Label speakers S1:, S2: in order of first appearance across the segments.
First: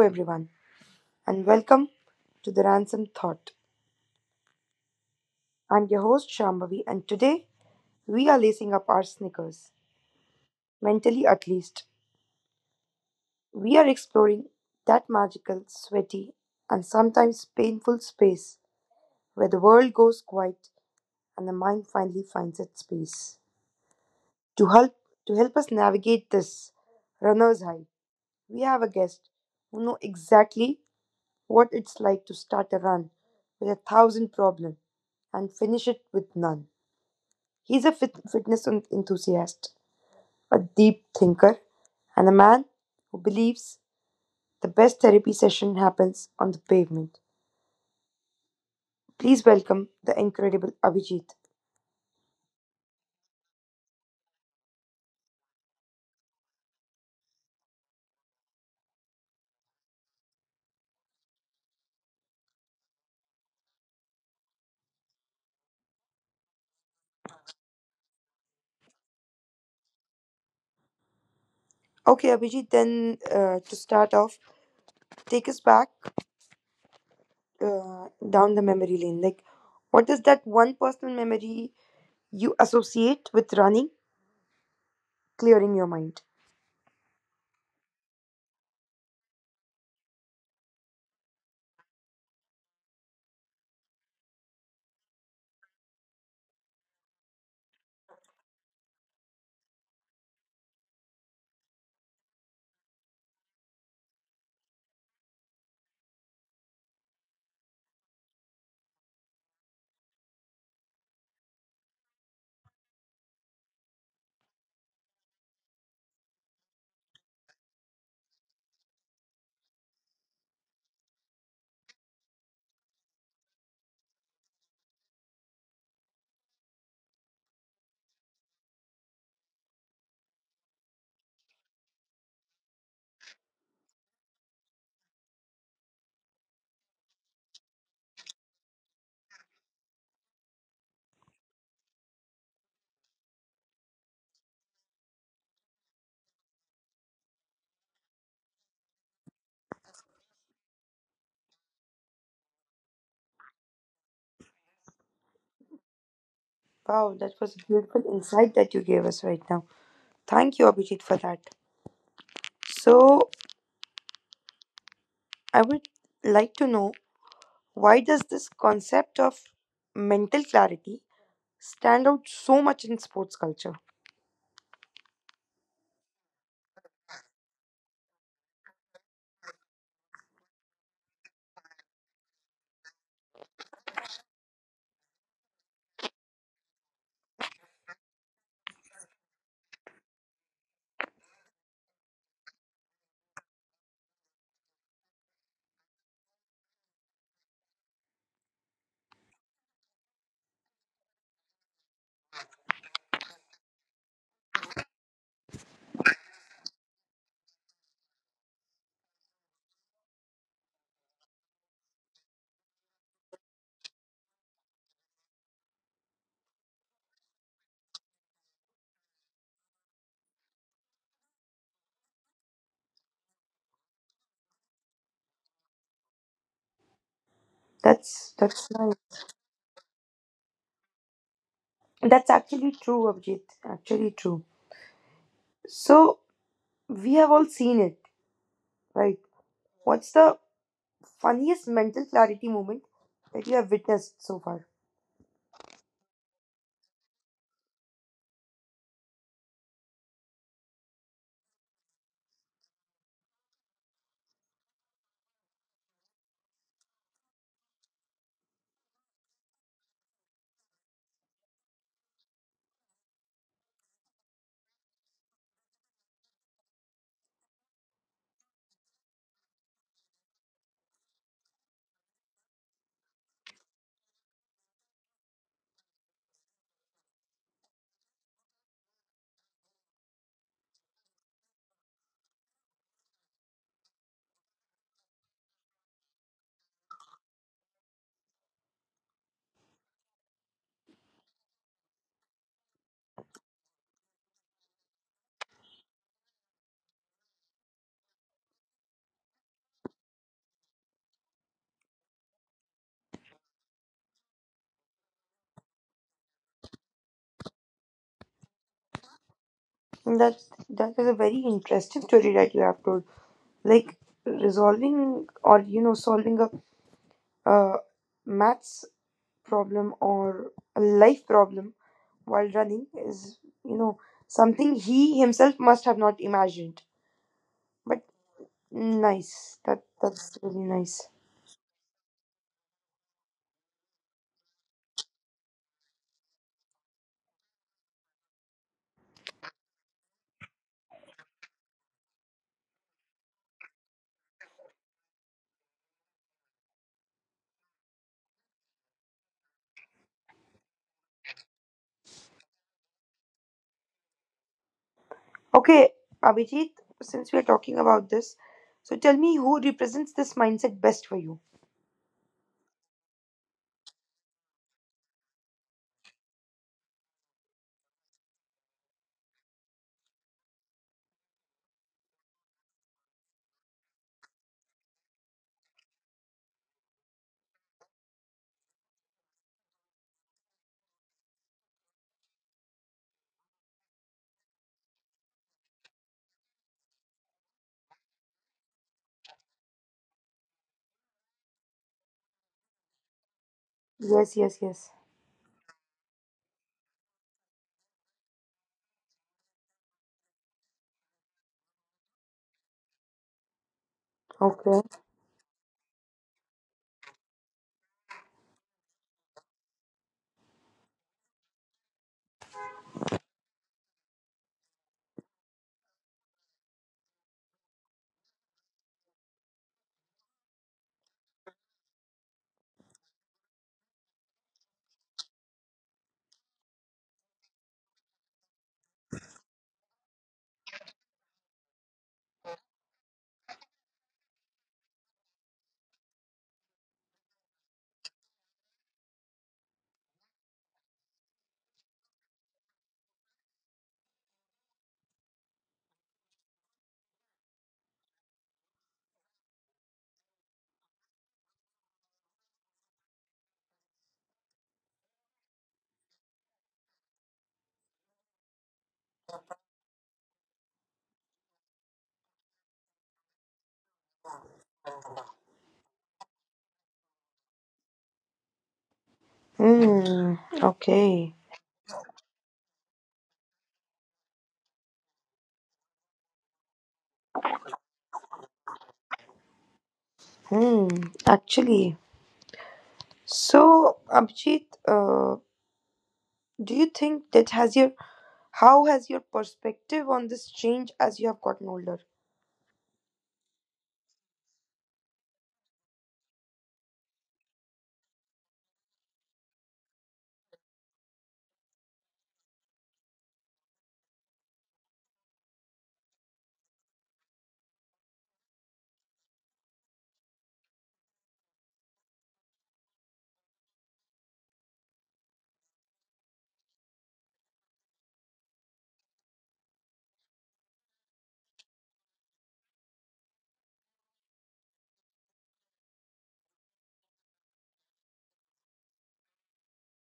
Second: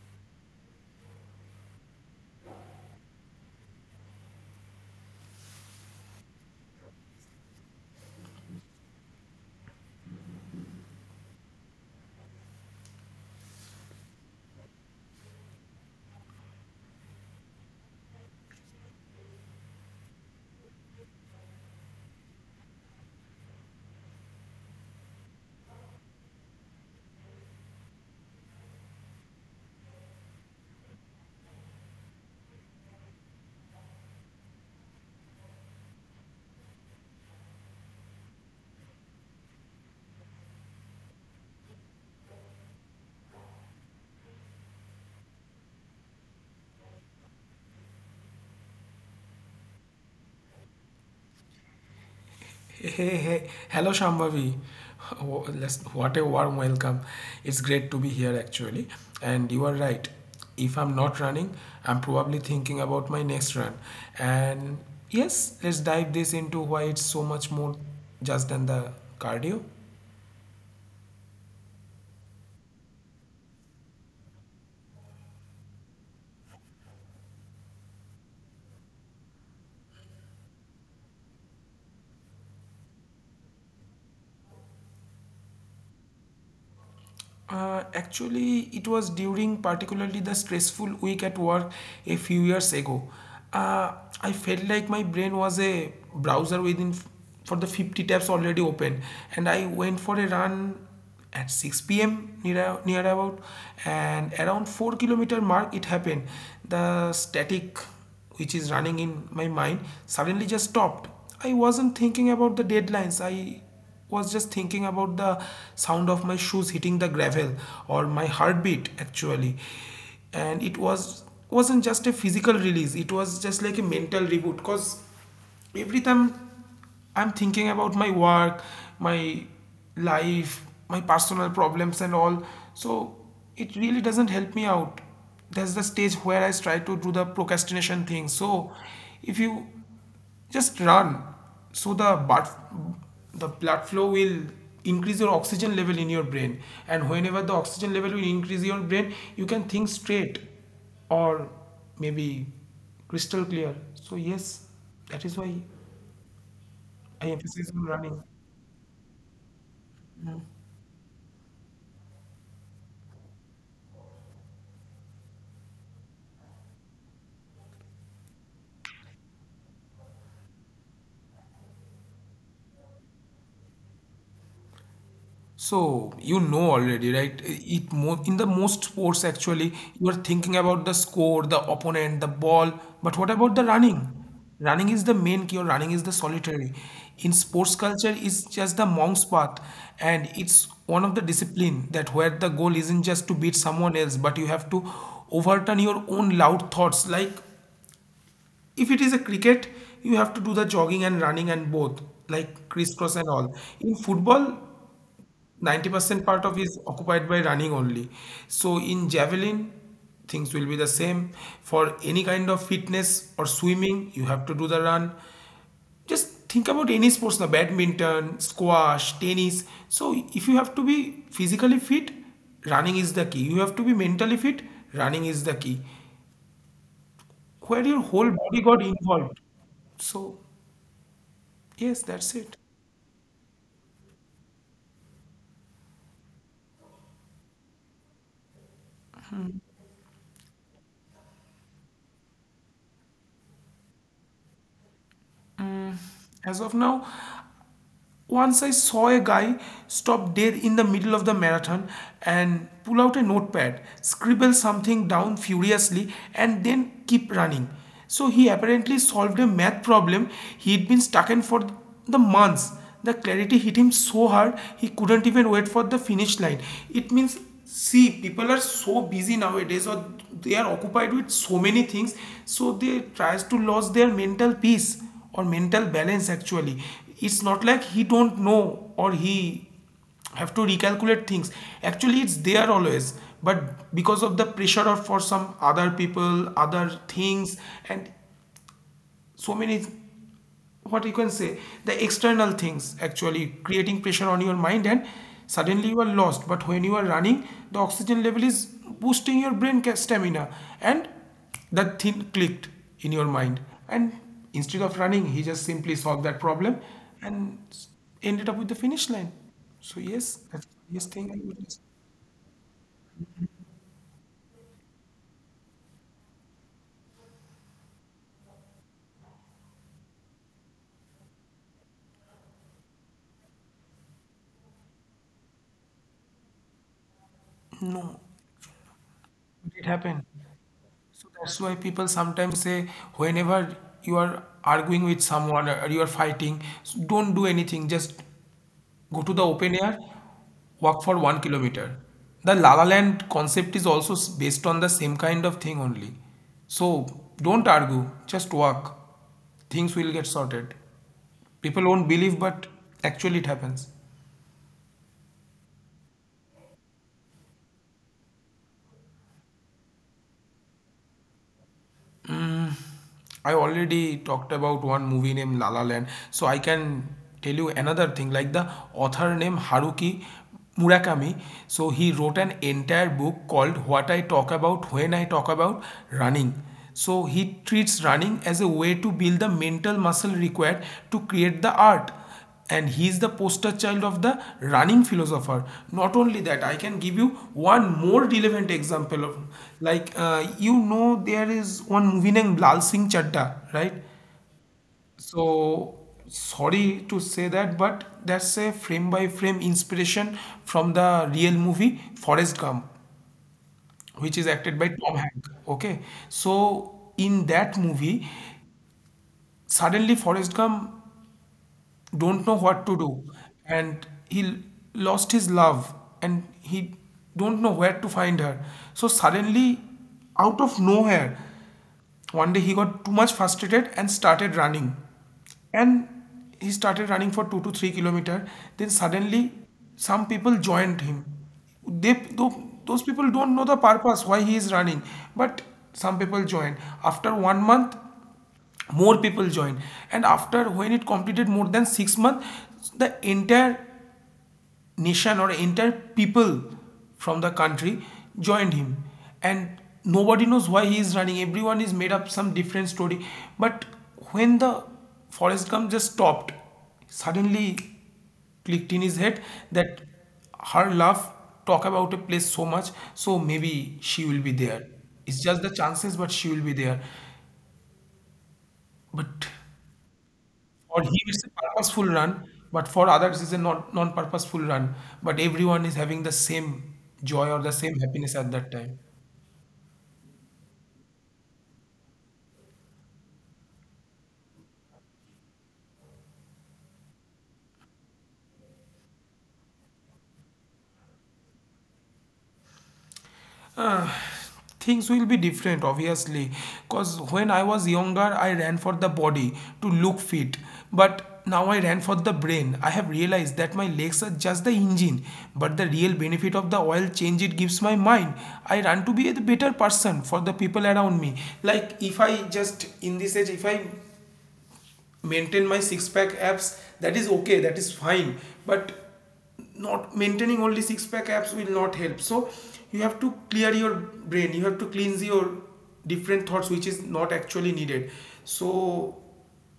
S1: everyone, and welcome to the Ransom Thought. I'm your host, Shambhavi, and today we are lacing up our sneakers, mentally at least. We are exploring that magical, sweaty, and sometimes painful space where the world goes quiet and the mind finally finds its peace. To help, to help us navigate this runner's high, we have a guest who knows exactly what it's like to start a run with a thousand problems and finish it with none. He's a fitness enthusiast, a deep thinker, and a man who believes the best therapy session happens on the pavement. Please welcome the incredible Abhijit.
S2: Hey, hey, hey. Hello, Shambhavi. Oh, what a warm welcome. It's great to be here, actually. And you are right. If I'm not running, I'm probably thinking about my next run. And yes, let's dive this into why it's so much more just than the cardio.
S1: Okay, Abhijit, then to start off, take us back down the memory lane. Like, what is that one personal memory you associate with running, clearing your mind?
S2: Actually, it was during particularly the stressful week at work a few years ago. Uh, I felt like my brain was a browser for the 50 tabs already open, and I went for a run at 6 p.m. near about, and around 4-kilometer mark it happened. The static which is running in my mind suddenly just stopped. I wasn't thinking about the deadlines. I was just thinking about the sound of my shoes hitting the gravel or my heartbeat actually, and it was wasn't just a physical release. It was just like a mental reboot, because every time I'm thinking about my work, my life, my personal problems and all, so it really doesn't help me out. There's the stage where I try to do the procrastination thing. So if you just run, so the blood flow will increase your oxygen level in your brain, and whenever the oxygen level will increase your brain, you can think straight, or maybe crystal clear. So yes, that is why
S1: Wow, that
S2: I
S1: was a
S2: emphasize
S1: beautiful
S2: on running.
S1: insight that you gave us right now. Thank you, Abhijit, for that. So, I would like to know, why does this concept of mental clarity stand out so much in sports culture?
S2: So you know already, right? It mo In the most sports actually, you are thinking about the score, the opponent, the ball. But what about the running? Running is the main cure. Running is the solitary. In sports culture, it's just the monk's path, and it's one of the discipline that where the goal isn't just to beat someone else, but you have to overturn your own loud thoughts. Like if it is a cricket, you have to do the jogging and running and both, like crisscross and all. In football, 90% part of is occupied by running only. So in javelin, things will be the same. For any kind of fitness or swimming, you have to do the run. Just think about any sports now, badminton, squash, tennis. So if you have to be physically fit, running is the key. You have to be mentally fit, running is the key. Where
S1: That's
S2: your
S1: that's
S2: whole
S1: nice.
S2: body got involved. So
S1: That's
S2: yes,
S1: actually
S2: that's
S1: true,
S2: it.
S1: Abhijit. Actually true. So, we have all seen it, right? What's the funniest mental clarity moment that you have witnessed so far?
S2: As of now, once I saw a guy stop dead in the middle of the marathon and pull out a notepad, scribble something down furiously, and then keep running. So he apparently solved a math problem he'd been stuck in for the months. The clarity hit him so hard he couldn't even wait for the finish line. It means, see, people are so busy nowadays, or they are occupied with so many things, so they tries to lose their mental peace or mental balance, actually. It's not like he don't know, or he have to recalculate things. Actually, it's there always, but because of the pressure of for some other people, other things, and so many, what you can say, the external things actually creating pressure on your mind, and suddenly you are lost. But when you are running, the oxygen level is boosting your stamina, and that thing clicked in your mind, and instead of running he just simply solved that problem and ended up with the finish line. So yes,
S1: That
S2: that's the
S1: that
S2: yes
S1: is a
S2: thing I
S1: very
S2: witnessed.
S1: interesting story that you have told. Like, resolving or, you know, solving a, uh maths problem or a life problem while running is, you know, something he himself must have not imagined, but
S2: No,
S1: nice. That
S2: did it
S1: that's
S2: happen?
S1: really nice.
S2: So that's why people sometimes say, whenever you are arguing with someone or you are fighting, don't do anything. Just go to the open air, walk for 1 kilometer. The La La Land concept is also based on the same kind of thing only. So don't argue, just walk. Things will get sorted. People won't believe, but actually it happens.
S1: Okay, Abhijit, since we are talking about this, so tell me, who represents this mindset best for you?
S2: I already talked about one movie named La La Land, so I can tell you another thing, like the author named Haruki Murakami. So he wrote an entire book called What I Talk About When I Talk About Running. So he treats running as a way to build the mental muscle required to create the art, and he is the poster child of the running philosopher. Not only that, I can give you one more relevant example of, like, you know, there is one movie named Lal Singh Chaddha, right?
S1: Yes, yes, yes.
S2: So sorry to say that, but that's a frame by frame inspiration from the real movie Forrest Gump, which is
S1: Okay.
S2: acted by Tom Hanks, okay? So in that movie, suddenly Forrest Gump don't know what to do, and lost his love, and he don't know where to find her. So suddenly, out of nowhere, one day he got too much frustrated and started running, and he started running for 2 to 3 kilometer. Then suddenly some people joined him. Those people don't know the purpose why he is running, but some people joined. After 1 month, more people joined, and after when it completed more than 6 months, the entire nation, or entire people from the country, joined him. And nobody knows why he is running. Everyone is made up some different story, but when the Forest Gump just stopped, suddenly clicked in his head that her love talk about a place so much, so maybe she will be there. It's just the chances, but she will be there. But
S1: Hmm. Okay.
S2: for him, it's a purposeful run, but for others, it's a non-purposeful run. But everyone is having the same joy or the same happiness at that time.
S1: Hmm. Actually, so Abhijit, do you think that has your, how has your perspective on this changed as you have gotten older?
S2: Uh, Things will be different, obviously, because when I was younger, I ran for the body to look fit, but now I ran for the brain. I have realized that my legs are just the engine, but the real benefit of the oil change it gives my mind. I run to be a better person for the people around me. Like if I just in this age, if I maintain my six pack abs, that is okay, that is fine, but not maintaining only six pack abs will not help. So you have to clear your brain, you have to cleanse your different thoughts which is not actually needed. So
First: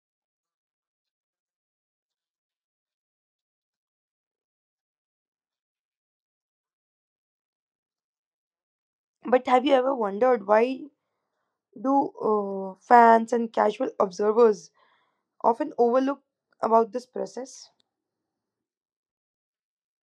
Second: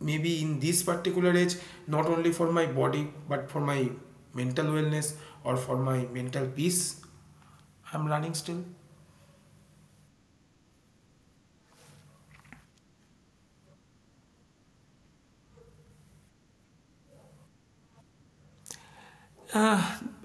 S2: maybe in this particular age, not only for my body but for my mental wellness or for my mental peace, I'm running still.
S1: But have you ever wondered why do fans and casual observers often overlook about this process?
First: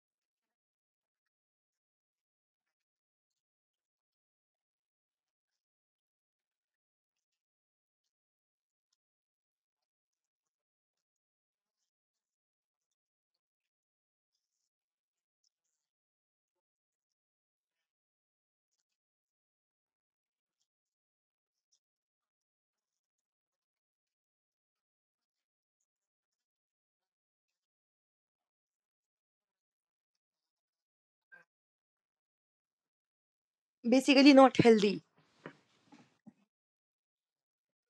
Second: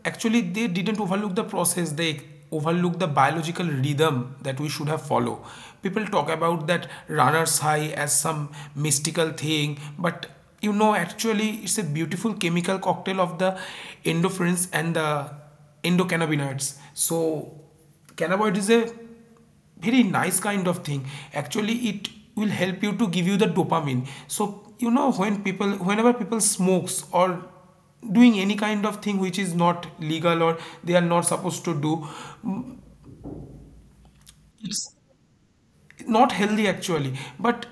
S2: Actually, they didn't overlook the process, they overlook the biological rhythm that we should have followed. People talk about that runner's high as some mystical thing, but you know, actually it's a beautiful chemical cocktail of the endorphins and the endocannabinoids. So cannabinoid is a very nice kind of thing. Actually, it will help you to give you the dopamine. So you know, whenever people smokes or doing any kind of thing which is not legal or they are not supposed to do,
S1: Basically, not healthy.
S2: it's not healthy, actually. But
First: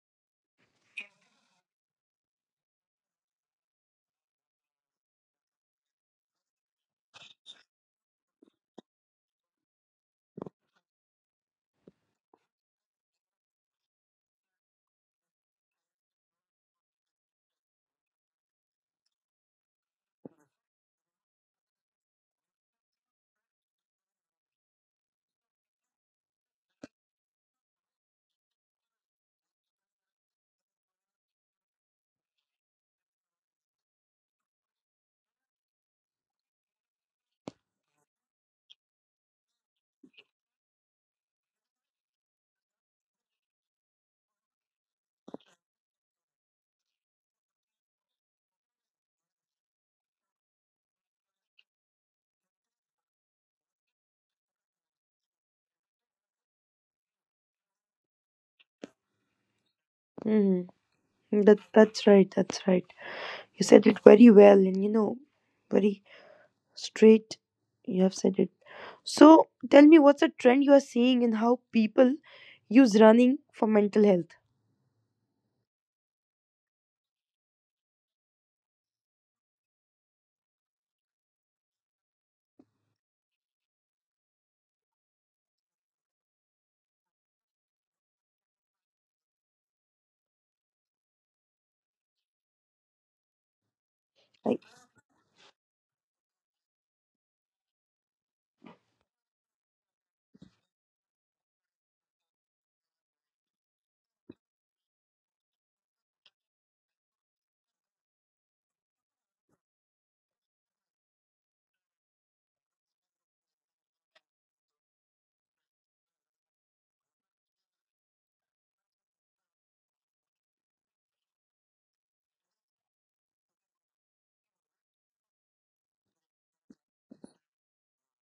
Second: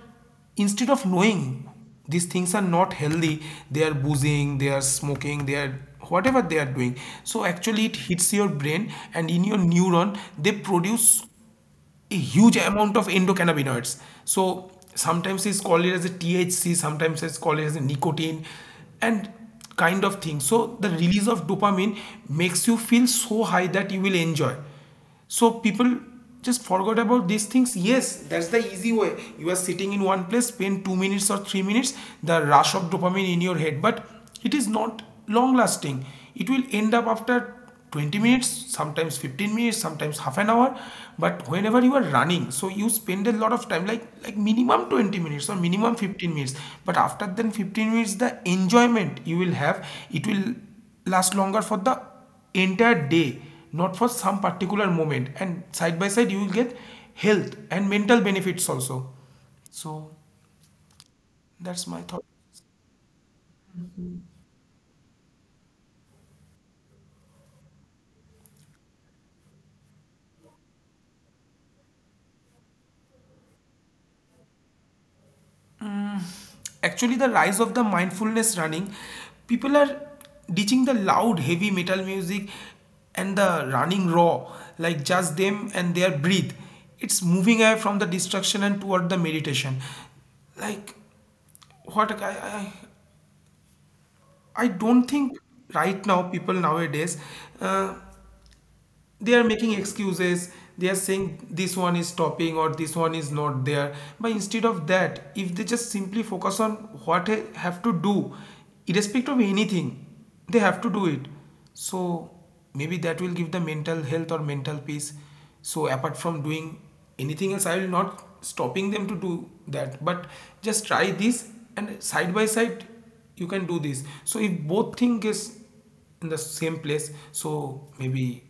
S2: instead of knowing these things are not healthy, they are boozing, they are smoking, they are whatever they are doing. So actually it hits your brain, and in your neuron they produce a huge amount of endocannabinoids. So sometimes it's called it as a THC, sometimes it's called it as a nicotine, and kind of thing. So the release of dopamine makes you feel so high that you will enjoy. So people just forgot about these things. Yes, that's the easy way. You are sitting in one place, spend 2 minutes or 3 minutes, the rush of dopamine in your head, but it is not long lasting. It will end up after 20 minutes, sometimes 15 minutes, sometimes half an hour. But whenever you are running, so you spend a lot of time, like minimum 20 minutes or minimum 15 minutes. But after then 15 minutes, the enjoyment you will have, it will last longer for the entire day, not for some particular moment, and side by side you will get health and mental benefits also. So
S1: Mm-hmm.
S2: that's
S1: That
S2: my thought.
S1: that's right. That's right. You said it very well, and, you know, very straight, you have said it. So tell me, what's a trend you are seeing in how people use running for mental health?
S2: Actually, the rise of the mindfulness running, people are ditching the loud heavy metal music and the running raw, like just them and their breathe. It's moving away from the distraction and toward the meditation. Like what I I
S1: Like,
S2: don't think right now people nowadays uh, they are making excuses. They are saying this one is stopping or this one is not there, but instead of that, if they just simply focus on what they have to do, irrespective of anything, they have to do it. So maybe that will give the mental health or mental peace. So apart from doing anything else, I will not stopping them to do that, but just try this, and side by side you can do this. So if both thing is in the same place, so maybe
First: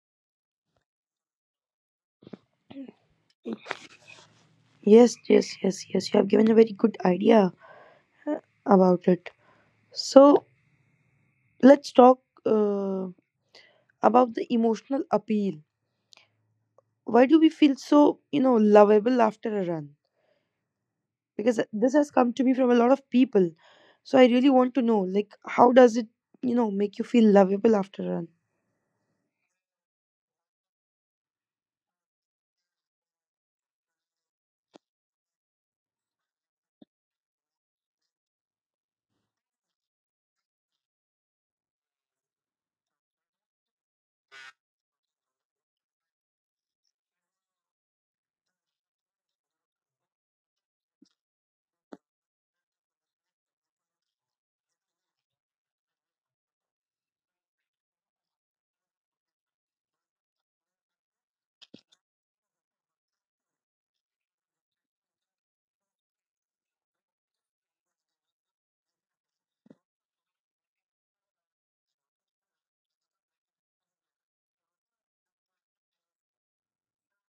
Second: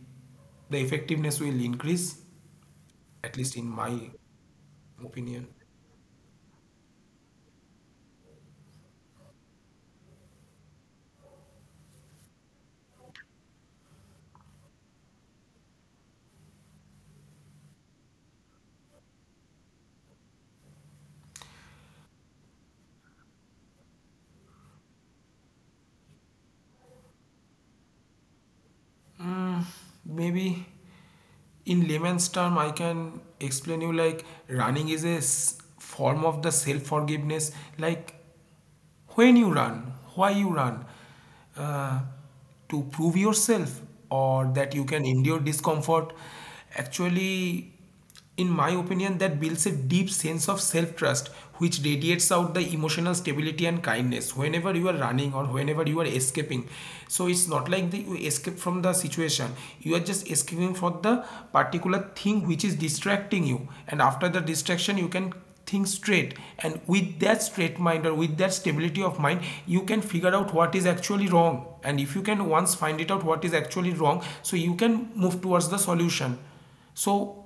S2: the effectiveness will increase, at least in my
S1: yes,
S2: opinion.
S1: yes, yes, yes, you have given a very good idea uh, about it. So, let's talk uh, about the emotional appeal. Why do we feel so, you know, lovable after a run? Because this has come to me from a lot of people, so I really want to know, like, how does it, you know, make you feel lovable after a run?
S2: Maybe in layman's term I can explain you, like running is a form of the self forgiveness. Like when you run, why you run, uh, to prove yourself or that you can endure discomfort. Actually, in my opinion, that builds a deep sense of self trust, which radiates out the emotional stability and kindness whenever you are running or whenever you are escaping. So it's not like the, you escape from the situation, you are just escaping for the particular thing which is distracting you, and after the distraction, you can think straight, and with that straight mind or with that stability of mind you can figure out what is actually wrong, and if you can once find it out what is actually wrong, so you can move towards the solution. So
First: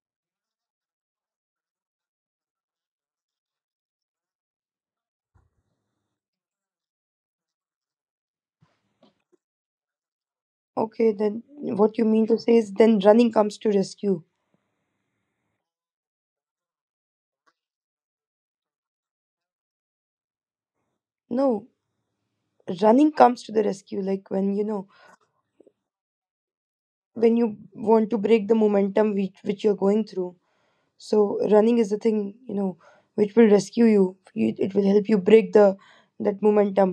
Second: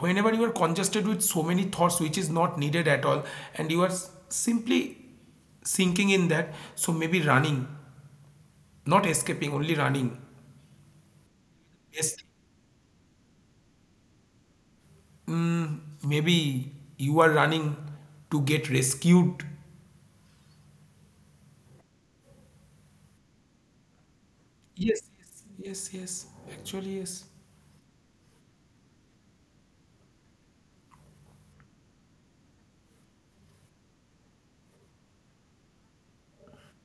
S2: whenever you are congested with so many thoughts which is not needed at all, and you are simply sinking in that, so maybe running, not escaping, only running.
S1: Okay, then what you
S2: Yes,
S1: mean to say is then running comes to rescue?
S2: maybe you are running to get rescued.
S1: No, running comes to the rescue, like when, you know,
S2: Yes, yes, yes, yes, actually yes.
S1: when you want to break the momentum which you're going through. So running is the thing, you know, which will rescue you. You- it will help you break the that momentum.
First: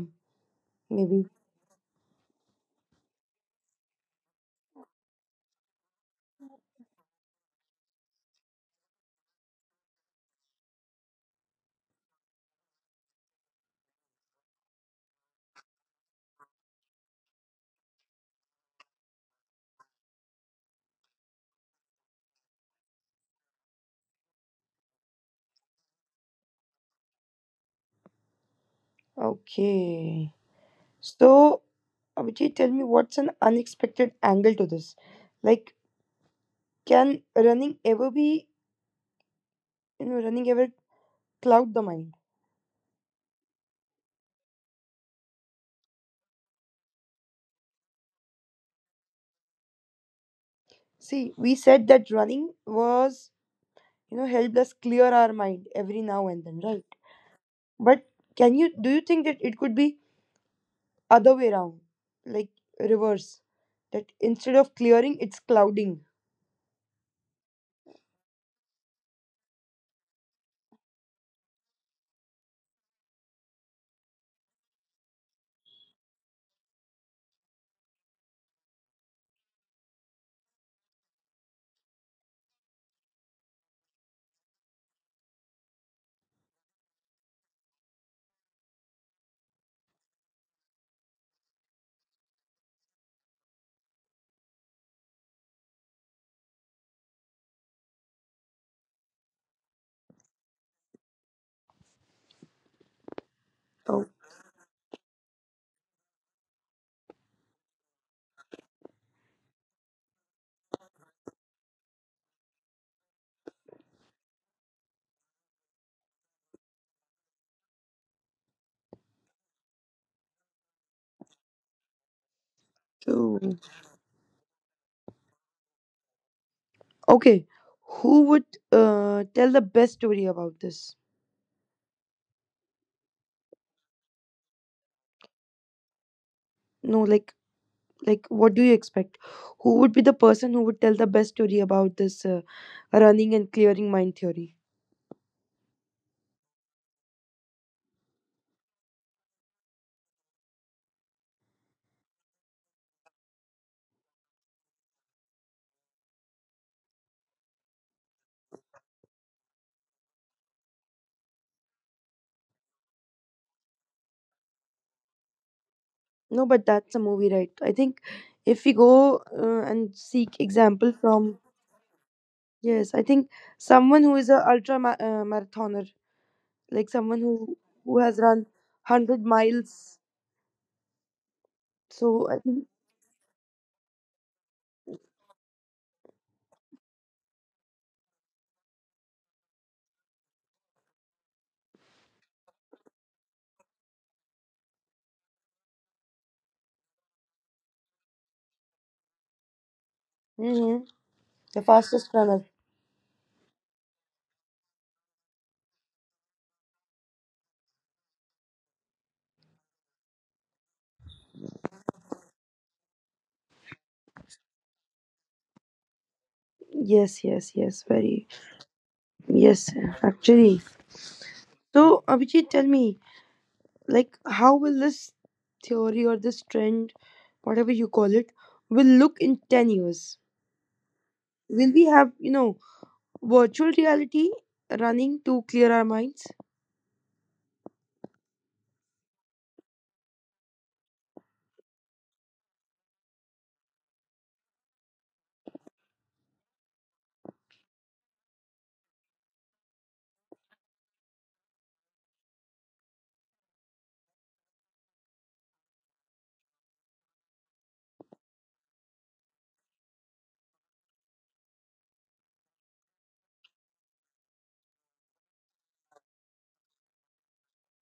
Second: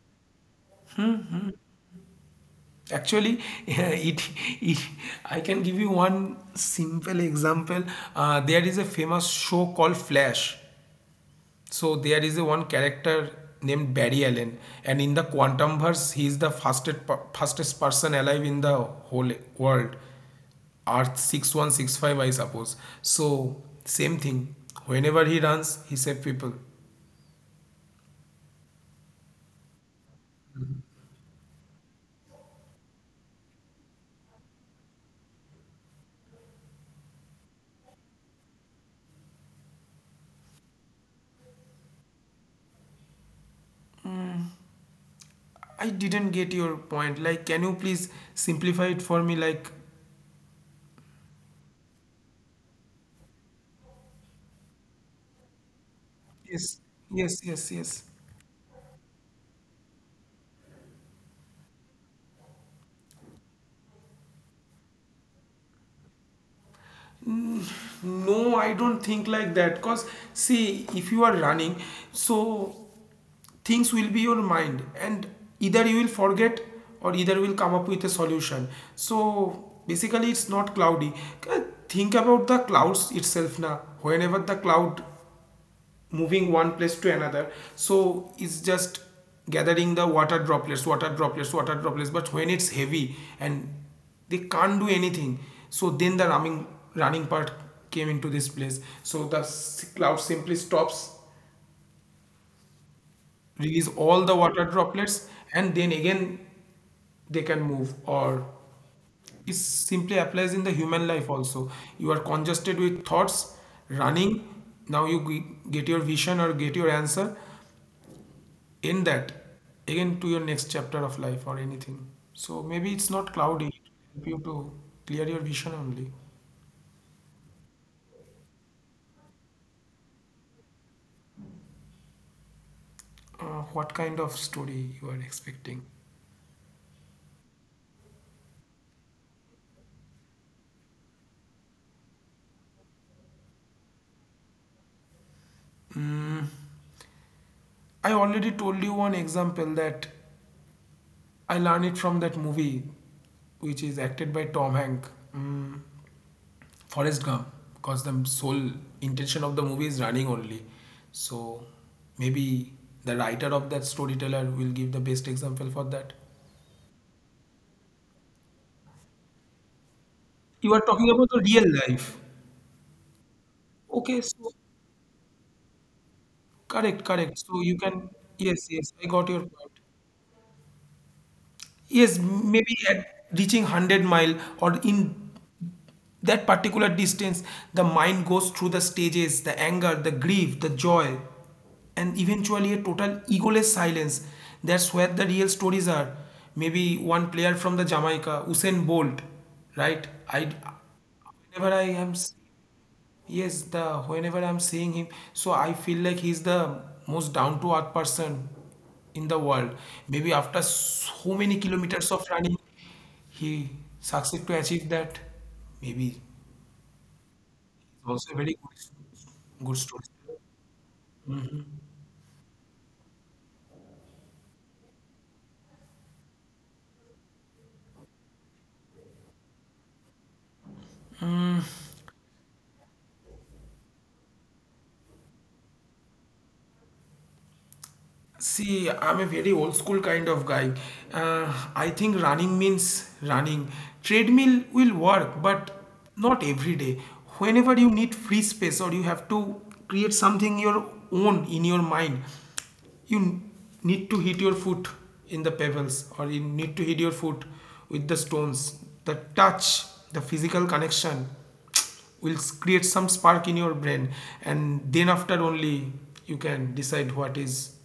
S1: Maybe
S2: Actually, it, it, I can give you one simple example. There is a famous show called Flash. So there is a one character named Barry Allen, and in the quantum verse, he is the fastest person alive in the whole world. Earth 6165, I suppose. So same thing. Whenever he runs, he saves people.
S1: okay. So Abhijit, tell me, what's an unexpected angle to this? Like, can running ever be, you know, running ever cloud the mind?
S2: I didn't get your point. Like, can you please simplify it for me? Like,
S1: See, we said that running was, you know, helped us clear our mind every now and then, right?
S2: yes, yes, yes,
S1: But
S2: yes.
S1: can you, do you think that it could be other way around, like reverse. That instead of clearing, it's clouding.
S2: No, I don't think like that. Cause see, if you are running, so things will be your mind, and either you will forget or either will come up with a solution. So basically, it's not cloudy. Think about the clouds itself now. Whenever the cloud moving one place to another, so it's just gathering the water droplets, but when it's heavy and they can't do anything, so then the running part came into this place. So the cloud simply stops, release
S1: Okay.
S2: all the water droplets, and then again they can move. Or it simply applies in the human life also. You are congested with thoughts, running, now you get your vision or get your answer in that, again to your next chapter of life or anything. So maybe it's not cloudy, it will help you to clear your vision only.
S1: Okay, who would tell the best story about this?
S2: What kind of story you are expecting?
S1: No, like what do you expect? Who would be the person who would tell the best story about this running and clearing mind theory?
S2: Mm, I already told you one example, that I learned it from that movie, which is acted by Tom Hank, mm, Forrest Gump, because the sole intention of the movie is running only. So maybe the writer of that storyteller will give the best example for that.
S1: No, but that's a movie, right? I think if we go and seek
S2: You are
S1: example
S2: talking about
S1: from,
S2: the real life.
S1: yes, I think someone who
S2: Okay,
S1: is a
S2: so
S1: ultra marathoner, like
S2: correct,
S1: someone
S2: correct. So you
S1: who
S2: can,
S1: has run
S2: yes, yes, I
S1: 100
S2: got your point.
S1: miles,
S2: Yes,
S1: so I think.
S2: maybe at reaching 100 mile or in that particular distance, the mind goes through the stages, the anger, the grief, the joy, and eventually a total egoless silence. That's where the real stories are. Maybe one player from the Jamaica, Usain Bolt, right? I
S1: Hmm. The
S2: whenever I am
S1: fastest
S2: s-
S1: runner.
S2: Yes, the whenever I'm seeing him, so I feel like he's the most down to earth person in the world. Maybe after so many kilometers of running, he succeeded to achieve that. Maybe
S1: Yes, yes, yes,
S2: it's
S1: very.
S2: also a very good,
S1: Yes,
S2: good story.
S1: actually, so Abhijit, tell me, like how will this theory or this trend, whatever you call it, will look in 10 years? Will we have, you know, virtual reality running to clear our minds?
S2: See, I'm a very old school kind of guy. I think running means running. Treadmill will work, but not every day. Whenever you need free space or you have to create something your own in your mind, you need to hit your foot in the pebbles, or you need to hit your foot with the stones. The touch, the physical connection will create some spark in your brain, and then after only you can decide what is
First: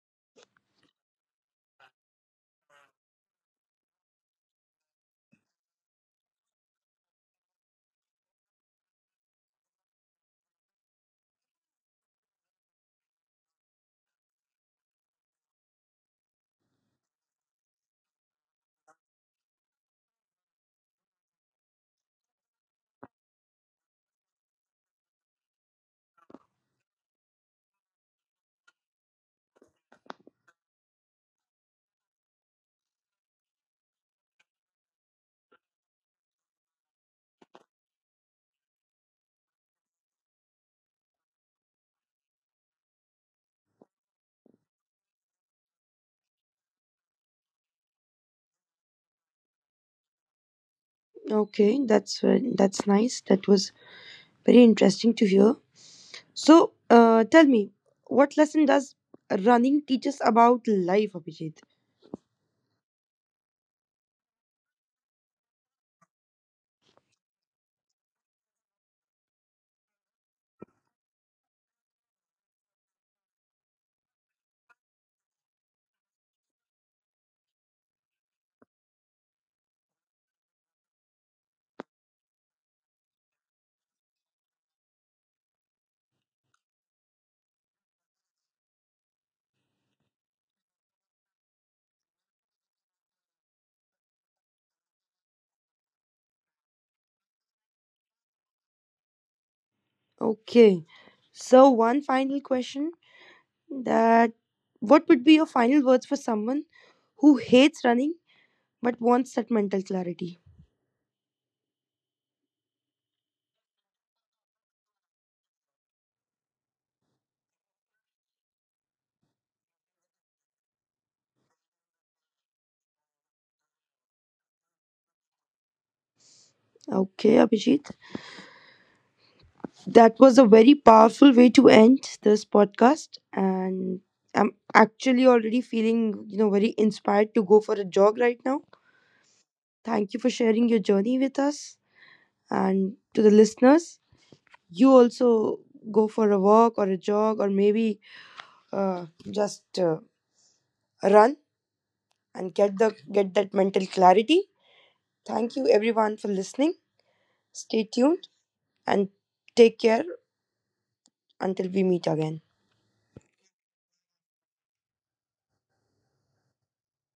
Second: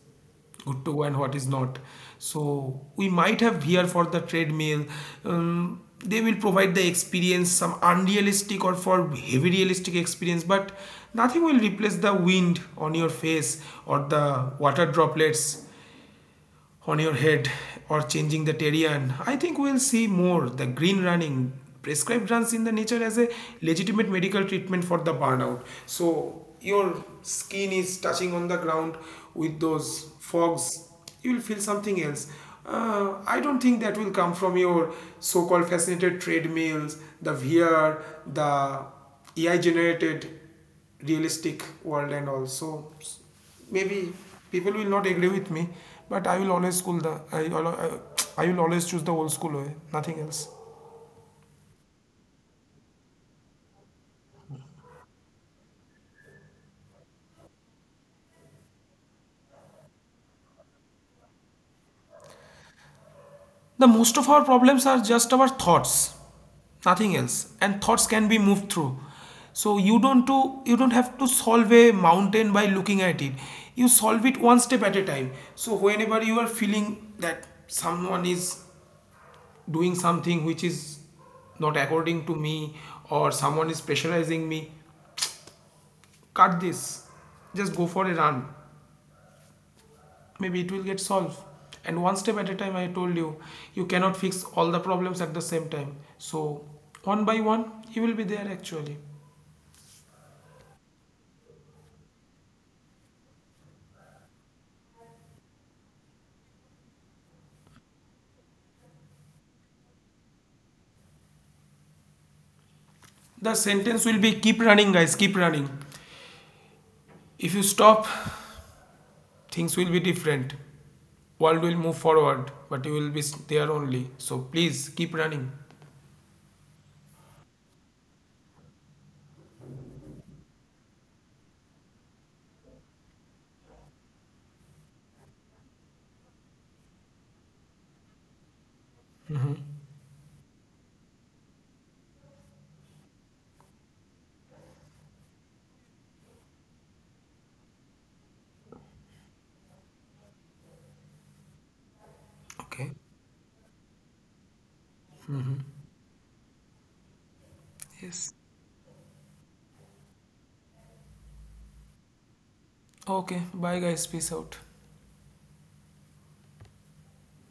S2: good to go and what is not. So we might have here for the treadmill. They will provide the experience, some unrealistic or for heavy realistic experience, but nothing will replace the wind on your face or the water droplets on your head or changing the terrain. I think we'll see more the green running, prescribed runs in the nature as a legitimate medical treatment for the burnout. So your skin is touching on the ground with those fogs, you will feel something else. I don't think that will come from your so-called fascinated treadmills, the VR, the AI generated realistic world. And also maybe people will not agree with me, but I will always choose the old school way, nothing else.
S1: Okay, that's nice. That was very interesting to hear. So, tell me, what lesson does running teach us about life, Abhijit?
S2: The most of our problems are just our thoughts, nothing else, and thoughts can be moved through. So you don't have to solve a mountain by looking at it. You solve it one step at a time. So whenever you are feeling that someone is doing something which is not according to me, or someone is pressurizing me, cut this, just go for a run, maybe it will get solved. And one step at a time, I told you, you cannot fix all the problems at the same time. So one by one you will be there actually.
S1: Okay. So, one final question, that what would be your final words for someone who hates running but wants that mental clarity?
S2: The sentence will be keep running guys, keep running. If you stop, things will be different, world will move forward, but you will be there only. So please keep running.
S1: Okay, Abhijit. That was a very powerful way to end this podcast. And I'm actually already feeling, you know, very inspired to go for a jog right now. Thank you for sharing your journey with us. And to the listeners, you also go for a walk or a jog or maybe just run and
S2: Okay.
S1: get that mental clarity. Thank you everyone for listening. Stay
S2: Yes.
S1: tuned and take care until we meet again.
S2: Okay, bye guys, peace out.